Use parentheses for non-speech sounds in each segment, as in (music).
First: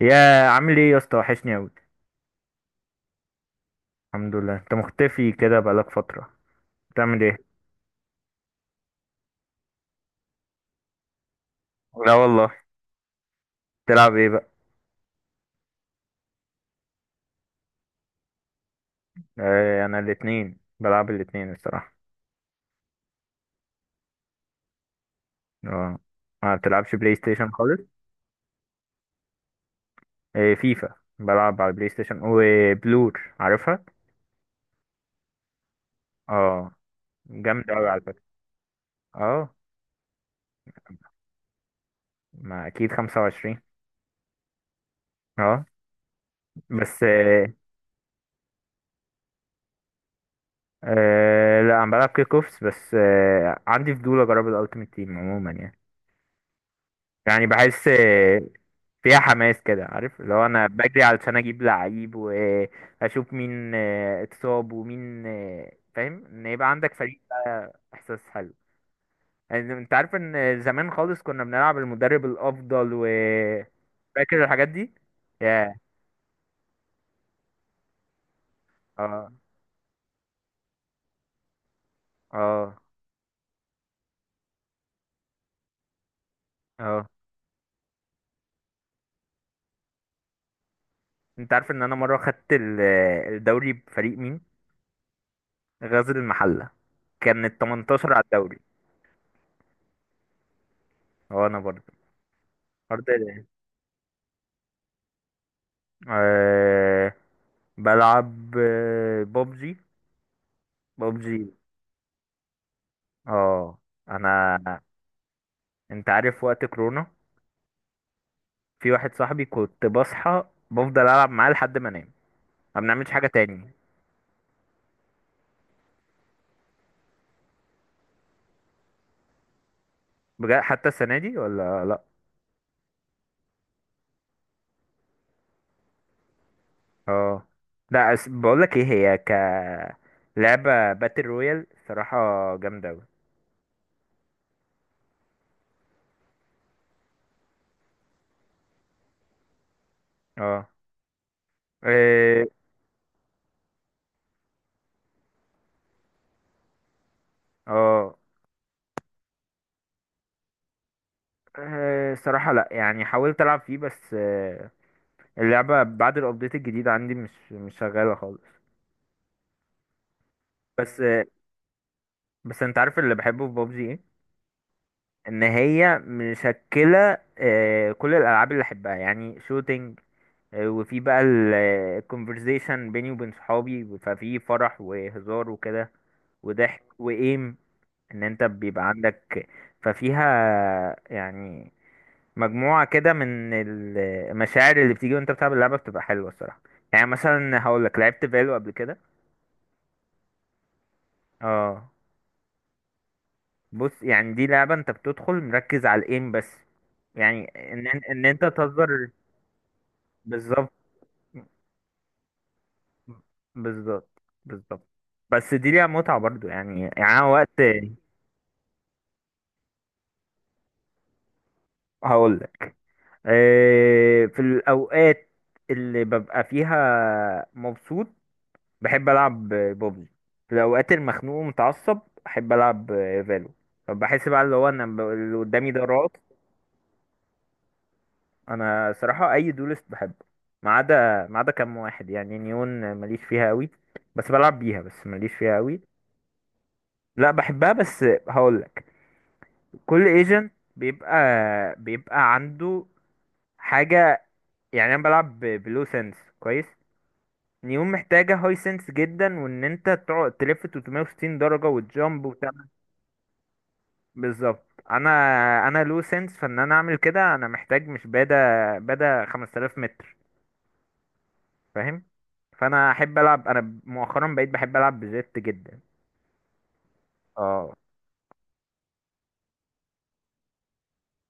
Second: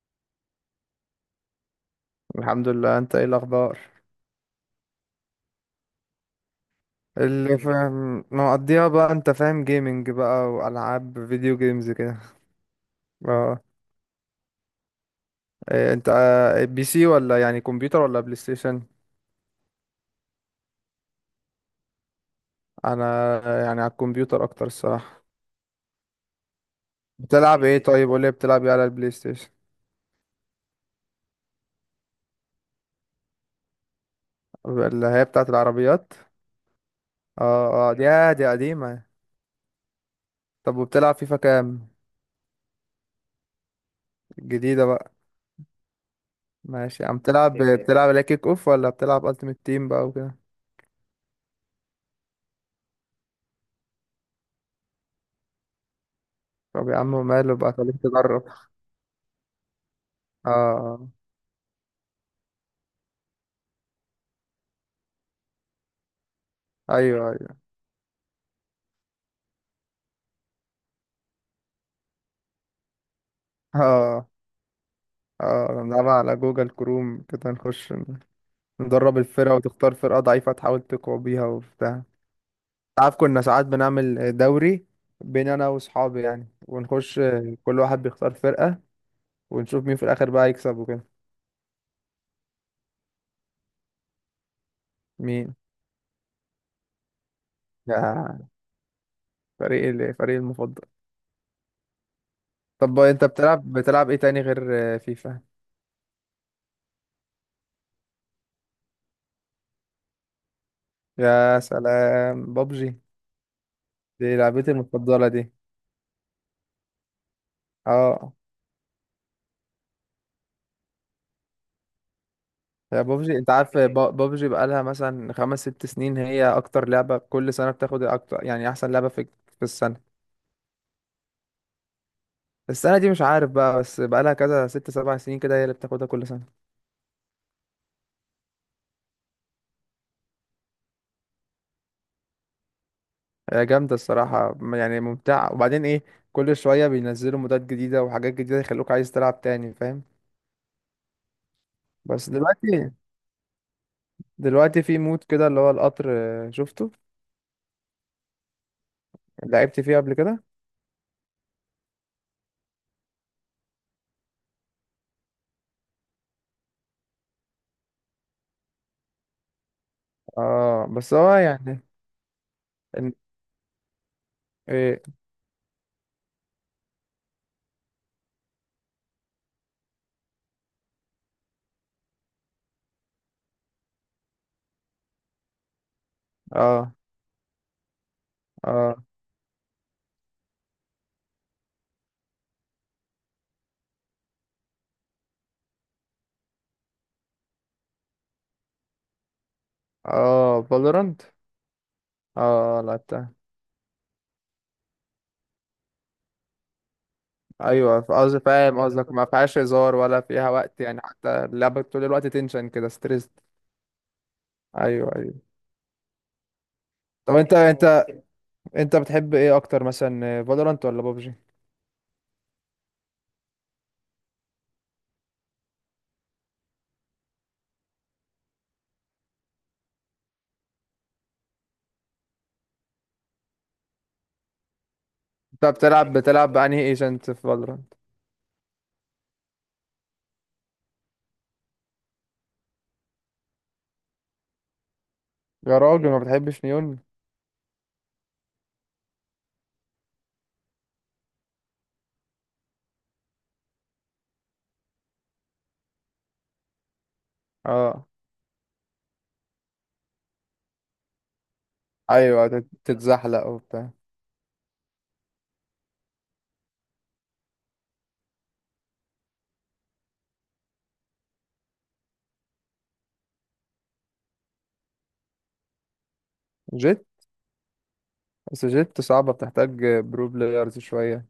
يا عامل ايه يا اسطى؟ وحشني اوي. الحمد لله، انت ايه الاخبار؟ الحمد لله، انت مختفي كده بقالك فترة. بتعمل ايه؟ اللي فاهم مقضيها بقى، انت فاهم جيمنج بقى والعاب فيديو جيمز لا كده. والله. اه. تلعب ايه بقى؟ إيه انت بي سي ولا يعني كمبيوتر ولا بلاي ستيشن؟ آه، انا الاتنين، بلعب الاتنين الصراحة. انا. يعني على الكمبيوتر اكتر الصراحه. اه، ما بتلعبش بلاي ستيشن بتلعب ايه؟ خالص. طيب قول لي، بتلعب ايه على البلاي ستيشن؟ آه، فيفا بلعب على البلاي ستيشن، وبلور عارفها. اللي هي بتاعه العربيات. اه، اه، جامدة اوي اه، على دي فكرة. آه، دي قديمه. اه، طب وبتلعب فيفا كام؟ ما اكيد 25. الجديده بقى؟ اه. بس ماشي، عم تلعب بتلعب لا كيك اوف ولا بتلعب التيمت تيم بقى وكده؟ لا، انا بلعب كيك اوفس بس، عندي فضول اجرب الالتيميت تيم عموما يعني. طب يا عم، يعني ماله بقى، بحس خليك تجرب. اه. فيها حماس كده، عارف؟ لو انا بجري آه. علشان اجيب لعيب واشوف مين اتصاب، ومين فاهم ان يبقى عندك فريق ايوه، ايوه. بقى، احساس حلو. يعني انت عارف ان زمان خالص كنا بنلعب المدرب الافضل، و اه، فاكر الحاجات دي اه، يا نلعبها على جوجل كروم كده، نخش ندرب اه الفرقة، وتختار فرقة ضعيفة تحاول تقوى بيها وبتاع. اه تعرف، كنا ساعات بنعمل دوري بين انا واصحابي يعني، اه ونخش. كل واحد بيختار فرقة، ونشوف مين في الاخر بقى يكسب وكده. انت عارف ان انا مره خدت الدوري بفريق مين؟ مين؟ غزل المحله. كان ال 18 على يا، الدوري. الفريق المفضل. اه انا برضه، طب، انت بتلعب ايه تاني غير فيفا؟ برضه بلعب بابجي، بابجي. يا سلام، بابجي. اه انا، دي لعبتي المفضلة دي. انت عارف وقت كورونا، اه. في واحد صاحبي كنت بصحى بفضل العب معاه لحد ما انام، ما يا بنعملش حاجه بابجي، انت تاني. عارف، بابجي بقالها مثلا 5 6 سنين، هي اكتر لعبة كل سنة بتاخد اكتر، يعني احسن لعبة في السنة. بجد؟ حتى السنه دي ولا لا؟ السنة دي مش عارف بقى، بس بقالها كذا 6 7 سنين كده هي اللي بتاخدها كل سنة. اه. لا أس... بقول لك ايه، هي ك لعبه باتل رويال صراحه جامده قوي. هي جامدة الصراحة، يعني ممتعة، وبعدين ايه، كل شوية بينزلوا مودات جديدة وحاجات جديدة يخلوك عايز تلعب تاني، فاهم؟ اه بس إيه، دلوقتي، في مود كده اللي هو القطر. شفته. اه لعبت فيه قبل كده. صراحه لا، يعني حاولت العب فيه بس آه، اللعبه بعد الابديت الجديد عندي مش شغاله خالص. اه، بس بس هو يعني. بس انت عارف إن- اللي بحبه في بابجي ايه؟ ايه. ان هي مشكله، كل الالعاب اللي احبها يعني شوتينج، وفي بقى الكونفرزيشن بيني وبين صحابي، ففي فرح وهزار وكده وضحك اه، وايم. ان انت بيبقى اه. عندك، ففيها يعني مجموعة كده من المشاعر اللي بتيجي وانت بتلعب اللعبة، بتبقى حلوة الصراحة. يعني مثلا هقول لك لعبت فالو قبل كده. اه، فالورانت. اه. اه، لعبتها. بص، يعني دي لعبة انت بتدخل مركز على الايم بس، يعني ان ايوه، ان قصدي انت فاهم تهزر. قصدك، ما فيهاش هزار ولا فيها بالظبط، وقت، يعني حتى اللعبه طول الوقت تنشن كده، ستريس. بالظبط، بالظبط. ايوه، ايوه. بس دي ليها متعة برضو يعني أنا طب، وقت انت بتحب ايه اكتر، مثلا فالورانت ولا بابجي؟ هقول لك، في الاوقات اللي ببقى فيها مبسوط بحب العب بوبجي. في الاوقات المخنوق ومتعصب احب العب فالو. فبحس بقى، اللي هو انا اللي انت قدامي ده راس. بتلعب بانهي ايجنت في فالورانت؟ انا صراحه اي دولست بحبه، ما عدا كام واحد. يعني نيون ماليش فيها قوي، بس بلعب بيها، بس ماليش فيها يا قوي. راجل، ما بتحبش نيون؟ لا بحبها، بس هقول لك، كل ايجنت بيبقى عنده حاجه. يعني انا بلعب بلو سنس كويس. نيون اه، محتاجه هاي سنس جدا، وان انت تقعد تلف 360 درجه وتجامب ايوه، وتعمل. تتزحلق وبتاع. بالظبط. انا لو سنس، فان انا اعمل كده انا محتاج، مش بادا 5000 متر، فاهم؟ فانا احب العب، انا مؤخرا بقيت بحب العب بجيت جدا. جيت. اه. بس جيت صعبه، بتحتاج برو بلايرز شويه.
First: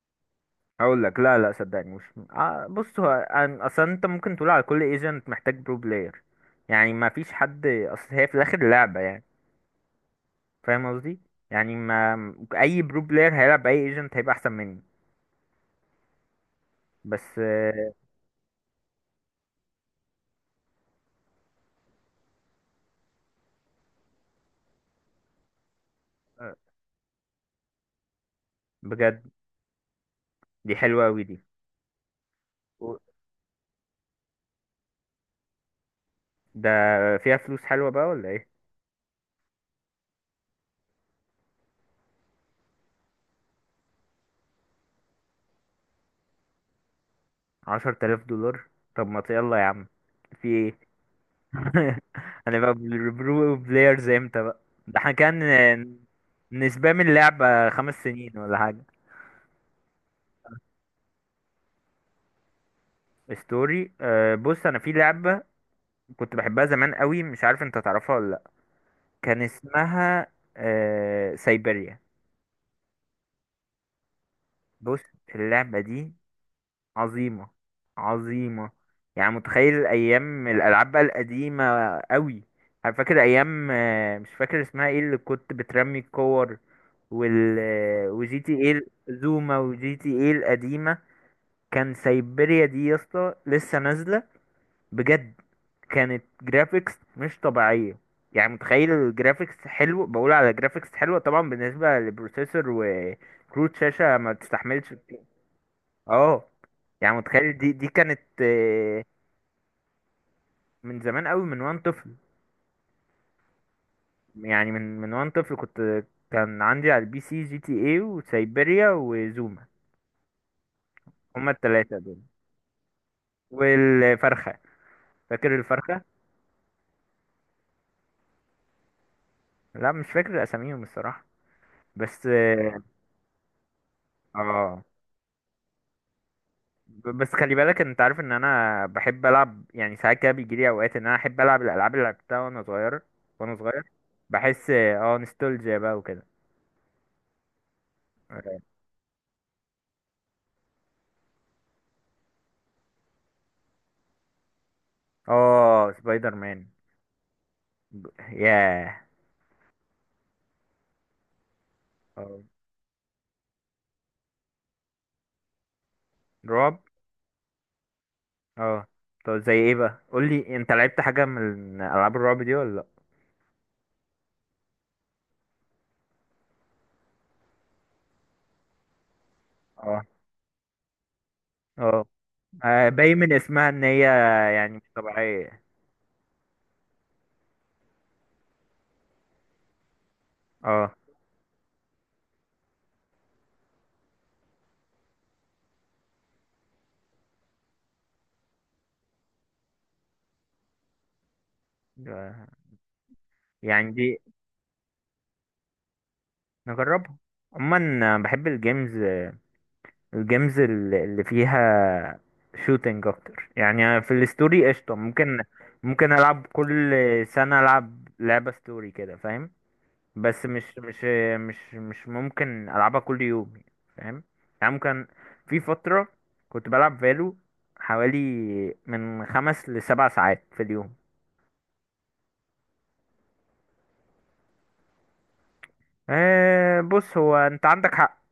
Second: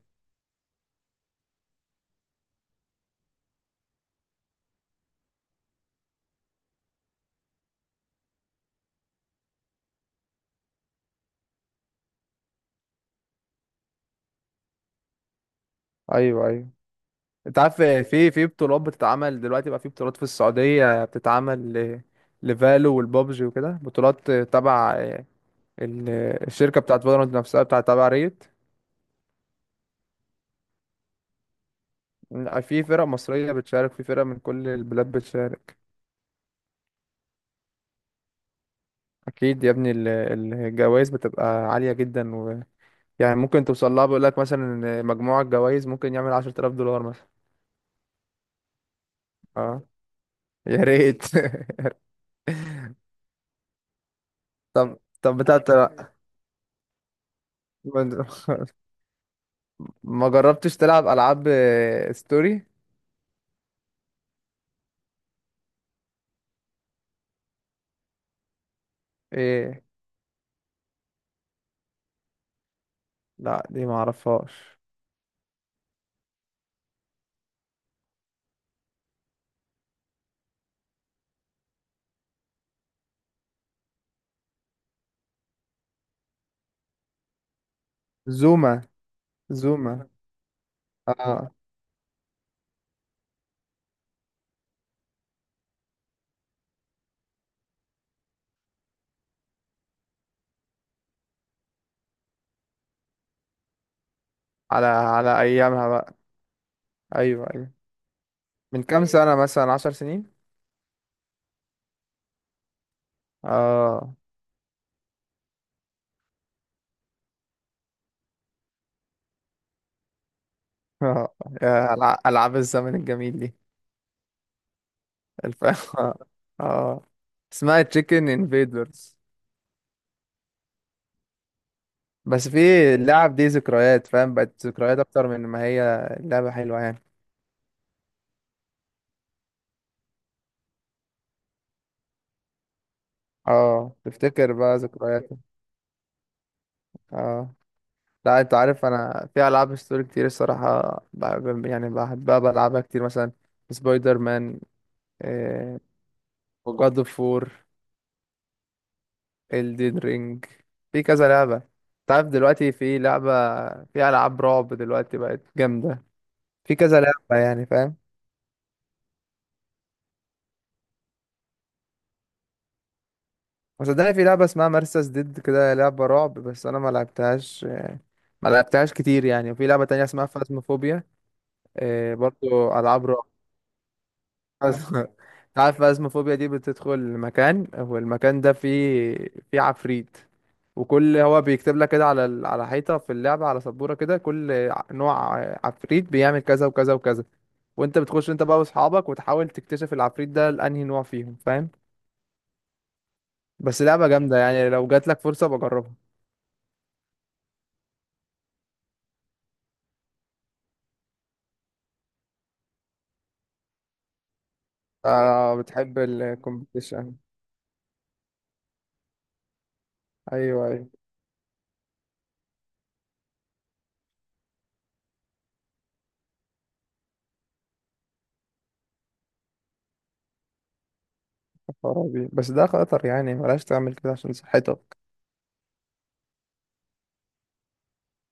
اقول لك، لا لا، صدقني مش. بص، هو اصلا انت ممكن تقول على كل ايجنت محتاج برو بلاير، يعني ما فيش حد، اصل هي في الاخر لعبة يعني. فاهم قصدي؟ يعني ما اي برو بلاير هيلعب اي ايجنت هيبقى احسن مني. ايوه، ايوه. بس انت عارف، آه، في بطولات بتتعمل دلوقتي بقى، في بطولات في السعوديه بتتعمل لفالو، والبابجي وكده، بطولات تبع ال- الشركة بتاعت فالورانت نفسها، بتاعت تبع ريت. بجد؟ دي حلوة أوي دي. إن في و- فرق مصرية بتشارك، في فرق من كل البلاد بتشارك. ده فيها فلوس حلوة بقى ولا ايه؟ أكيد يا ابني. الجوائز بتبقى عالية جدا يعني ممكن توصل لها، بيقول لك مثلا إن مجموع الجوائز ممكن يعمل 10,000 دولار مثلا. 10000 دولار! طب ما يلا يا اه، عم، في يا ايه؟ ريت. (laughs) (laughs) هنبقى برو بلايرز امتى بقى؟ طب ده احنا طب كان بتاعت. نسبة من اللعبة خمس ما سنين ولا حاجة. ما جربتش تلعب ألعاب ستوري. ستوري، بص، انا في لعبة كنت بحبها زمان قوي، مش عارف انت تعرفها ولا لا. كان إيه؟ اسمها سايبيريا. لا، دي ما اعرفهاش. بص، اللعبة دي عظيمة، عظيمة. يعني متخيل أيام الألعاب بقى القديمة أوي. أنا فاكر أيام، مش فاكر اسمها ايه، اللي كنت بترمي الكور وال وجي تي زوما. ايه زوما، وجي زوما. تي ايه القديمة. اه. كان سايبيريا دي يا اسطى لسه نازلة، بجد. كانت جرافيكس مش طبيعية. يعني متخيل الجرافيكس حلو، بقول على جرافيكس حلوة طبعا بالنسبة للبروسيسور، وكروت شاشة ما على تستحملش. على ايامها بقى. اه. يعني ايوه، متخيل دي ايوه. دي كانت من كام سنة، مثلا 10 سنين؟ من زمان قوي، من وانا طفل. اه. يعني من وانا طفل كنت، كان عندي على البي سي جي تي اي وسيبيريا وزوما، (laughs) آه. هما يا، التلاتة دول. ألعاب الزمن الجميل دي. والفرخة، فاكر الف... (laughs) الفرخة؟ اه. اسمها تشيكن انفيدرز. لا، مش فاكر اساميهم الصراحة، بس بس في، اه. اللعب دي ذكريات، فاهم؟ بقت آه. ذكريات أكتر من ما هي لعبة حلوة يعني. بس خلي بالك، انت عارف ان انا بحب العب. يعني ساعات كده بيجيلي اوقات ان انا احب العب الالعاب اللي لعبتها وانا صغير، وانا صغير. اه، تفتكر بحس بقى اه، ذكرياتك. نوستالجيا بقى وكده. اه. لا، انت اه. عارف، انا في العاب ستوري كتير الصراحه بحب، يعني بحبها بلعبها كتير، مثلا سبايدر مان، آه، سبايدر مان. جاد اوف وور، ياه. الدين رينج. في كذا لعبة. تعرف اه. دلوقتي في لعبة، في ألعاب رعب دلوقتي بقت جامدة. في رعب. كذا لعبة يعني، فاهم. اه. طب زي ايه بقى؟ قول لي، انت لعبت حاجه من العاب الرعب دي ولا لا؟ وصدقني، في لعبة اسمها مرسس ديد كده، لعبة رعب، بس أنا ما لعبتهاش، كتير يعني. وفي لعبة اه، تانية اسمها فازموفوبيا. اه. برضو آه، ألعاب باين رعب. من اسمها ان هي يعني مش فاز- (laughs) طبيعيه. تعرف فازموفوبيا دي، بتدخل مكان، والمكان ده فيه عفريت. اه. وكل، هو بيكتب لك كده على على حيطة في اللعبة، على سبورة كده، كل نوع عفريت بيعمل كذا وكذا وكذا. وانت بتخش، انت بقى واصحابك، وتحاول تكتشف العفريت ده لانهي نوع فيهم، فاهم. بس يعني لعبة دي جامدة يعني، لو جات لك فرصة بجربها. نجربها. عموما بحب الجيمز، الجيمز اللي فيها شوتينج اكتر. يعني في الستوري قشطه، ممكن آه بتحب ممكن العب كل الكومبيتيشن. سنه العب لعبه ستوري كده، فاهم؟ بس مش ايوه، ايوه. مش مش مش ممكن العبها كل يوم، يعني، فاهم. يعني ممكن، في فترة كنت بلعب فالو حوالي من 5 لـ 7 ساعات في اليوم. يا خرابي، بس ده خطر يعني، بلاش تعمل كده عشان صحتك. بص، هو انت عندك حق.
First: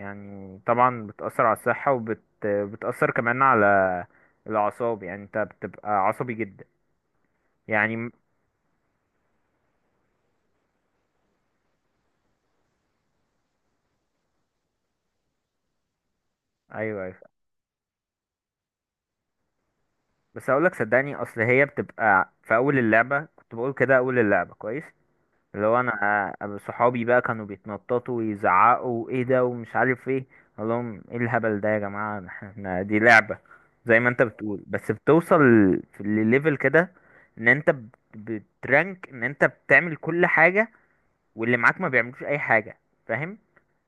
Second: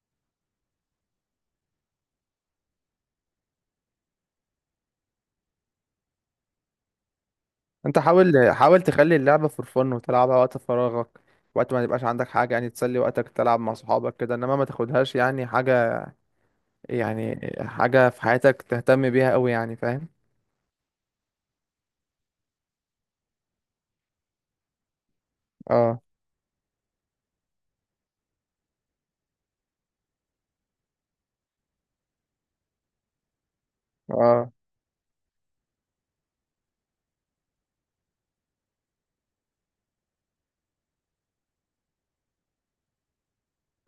يعني طبعا بتأثر على الصحة، بتأثر كمان على الأعصاب. يعني انت بتبقى عصبي جدا. يعني انت م- حاول حاول تخلي اللعبة فور فن وتلعبها وقت فراغك، وقت ما يبقاش عندك حاجة يعني، تسلي وقتك تلعب مع صحابك كده، انما ما تاخدهاش يعني حاجة، ايوه، ايوه. يعني حاجة في حياتك تهتم بيها قوي، يعني فاهم. بس اقولك، صدقني، اصل هي بتبقى في اول اللعبة، كنت بقول كده اول اللعبة كويس لو انا اه، أبقى. صحابي بقى كانوا بيتنططوا ويزعقوا ايه ده ومش عارف ايه، اقول لهم ايه الهبل ده يا جماعه؟ احنا دي لعبه، زي ما انت اه، بتقول. بس بتوصل في الليفل كده ان انت بترانك، ان انت بتعمل كل حاجه واللي معاك ما بيعملوش اي حاجه، فاهم؟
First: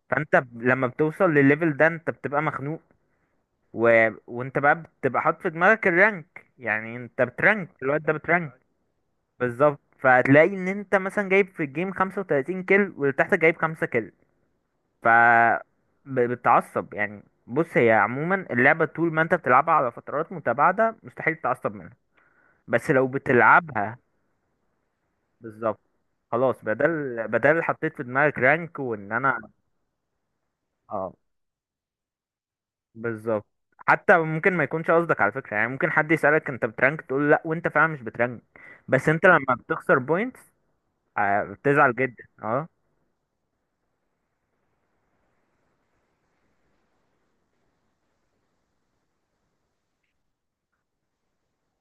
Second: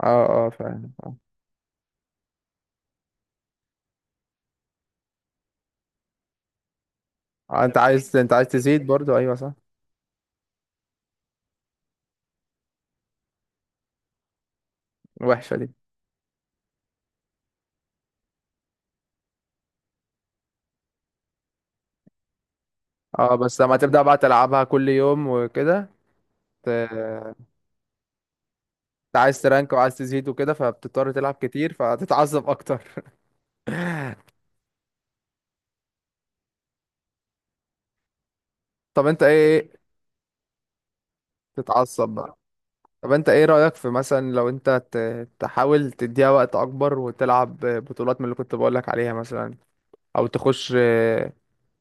اه، فانت اه، لما فعلا. بتوصل للليفل ده انت بتبقى مخنوق، وانت بقى بتبقى حاطط في دماغك الرانك. يعني انت بترانك، انت الواد ده عايز انت عايز بترانك. تزيد برضو، ايوه صح. بالظبط. فهتلاقي ان انت مثلا جايب في الجيم 35 كيل، واللي تحتك جايب 5 كيل، ف الوحشة دي. بتتعصب. يعني بص، هي عموما اللعبة طول ما انت بتلعبها على فترات متباعدة مستحيل تتعصب منها، بس لو اه، بس لما بتلعبها، تبدأ بقى تلعبها كل يوم بالظبط، وكده. خلاص، بدل انت بدل حطيت في دماغك رانك، وان انا. عايز ترانك وعايز تزيد وكده، فبتضطر اه، تلعب كتير فتتعصب اكتر. بالظبط. حتى (laughs) ممكن ما يكونش قصدك على فكرة، يعني ممكن حد يسألك انت بترانك، تقول لا، وانت فعلا مش بترانك. طب بس انت انت لما ايه؟ بتخسر بوينتس بتزعل تتعصب جدا. بقى. اه. طب انت ايه رأيك في، مثلا لو انت تحاول تديها وقت اكبر، وتلعب بطولات من اللي كنت بقولك عليها مثلا، او تخش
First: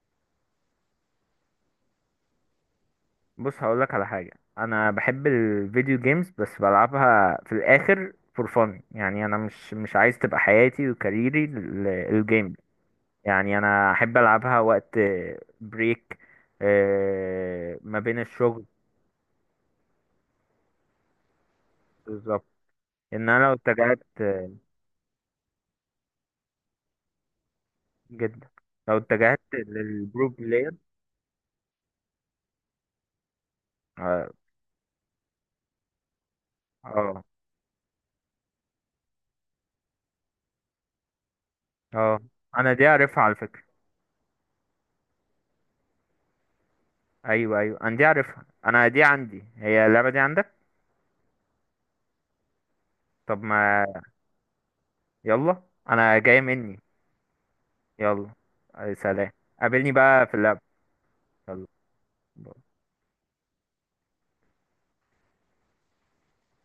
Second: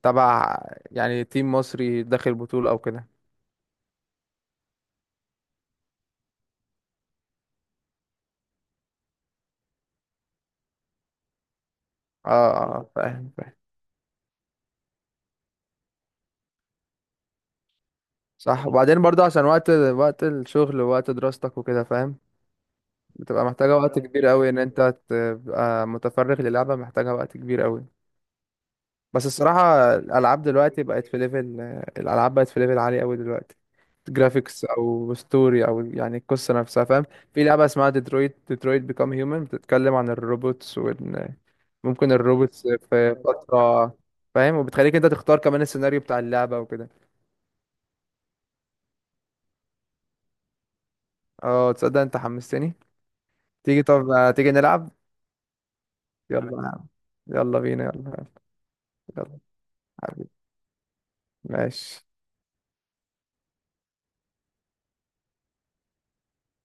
تبع، يعني تيم مصري داخل بطولة او كده. بص هقولك على حاجة، أنا بحب الفيديو جيمز، بس بلعبها في الآخر فور فن. يعني أنا مش عايز تبقى حياتي وكاريري اه، الجيم. اه، فاهم، فاهم. يعني أنا أحب ألعبها وقت بريك ما بين الشغل. صح، وبعدين برضو عشان وقت الشغل، ووقت دراستك وكده، فاهم. بالظبط. إن أنا بتبقى لو محتاجة وقت اتجهت، كبير قوي ان انت تبقى متفرغ للعبة، محتاجة وقت كبير قوي. جدا، لو بس اتجهت الصراحة، للبرو الالعاب بلاير. دلوقتي بقت في ليفل، الالعاب بقت في ليفل عالي قوي دلوقتي. اه، جرافيكس او ستوري او يعني القصة نفسها، فاهم. اه. في لعبة اسمها ديترويت بيكام هيومن، بتتكلم عن الروبوتس. ممكن آه. الروبوتس أنا دي في عارفها على فكرة. فترة، فاهم؟ وبتخليك انت تختار كمان السيناريو بتاع اللعبة وكده. أيوه، أيوه، أنا دي عارفها، أنا دي عندي. هي اللعبة دي عندك؟ اه، تصدق انت حمستني. طب تيجي ما، طب، تيجي نلعب. يلا، أنا جاي يلا مني. نلعب. يلا بينا يلا. يلا. أي سلام. يلا. قابلني بقى حبيبي. في اللعب. يلا. ماشي.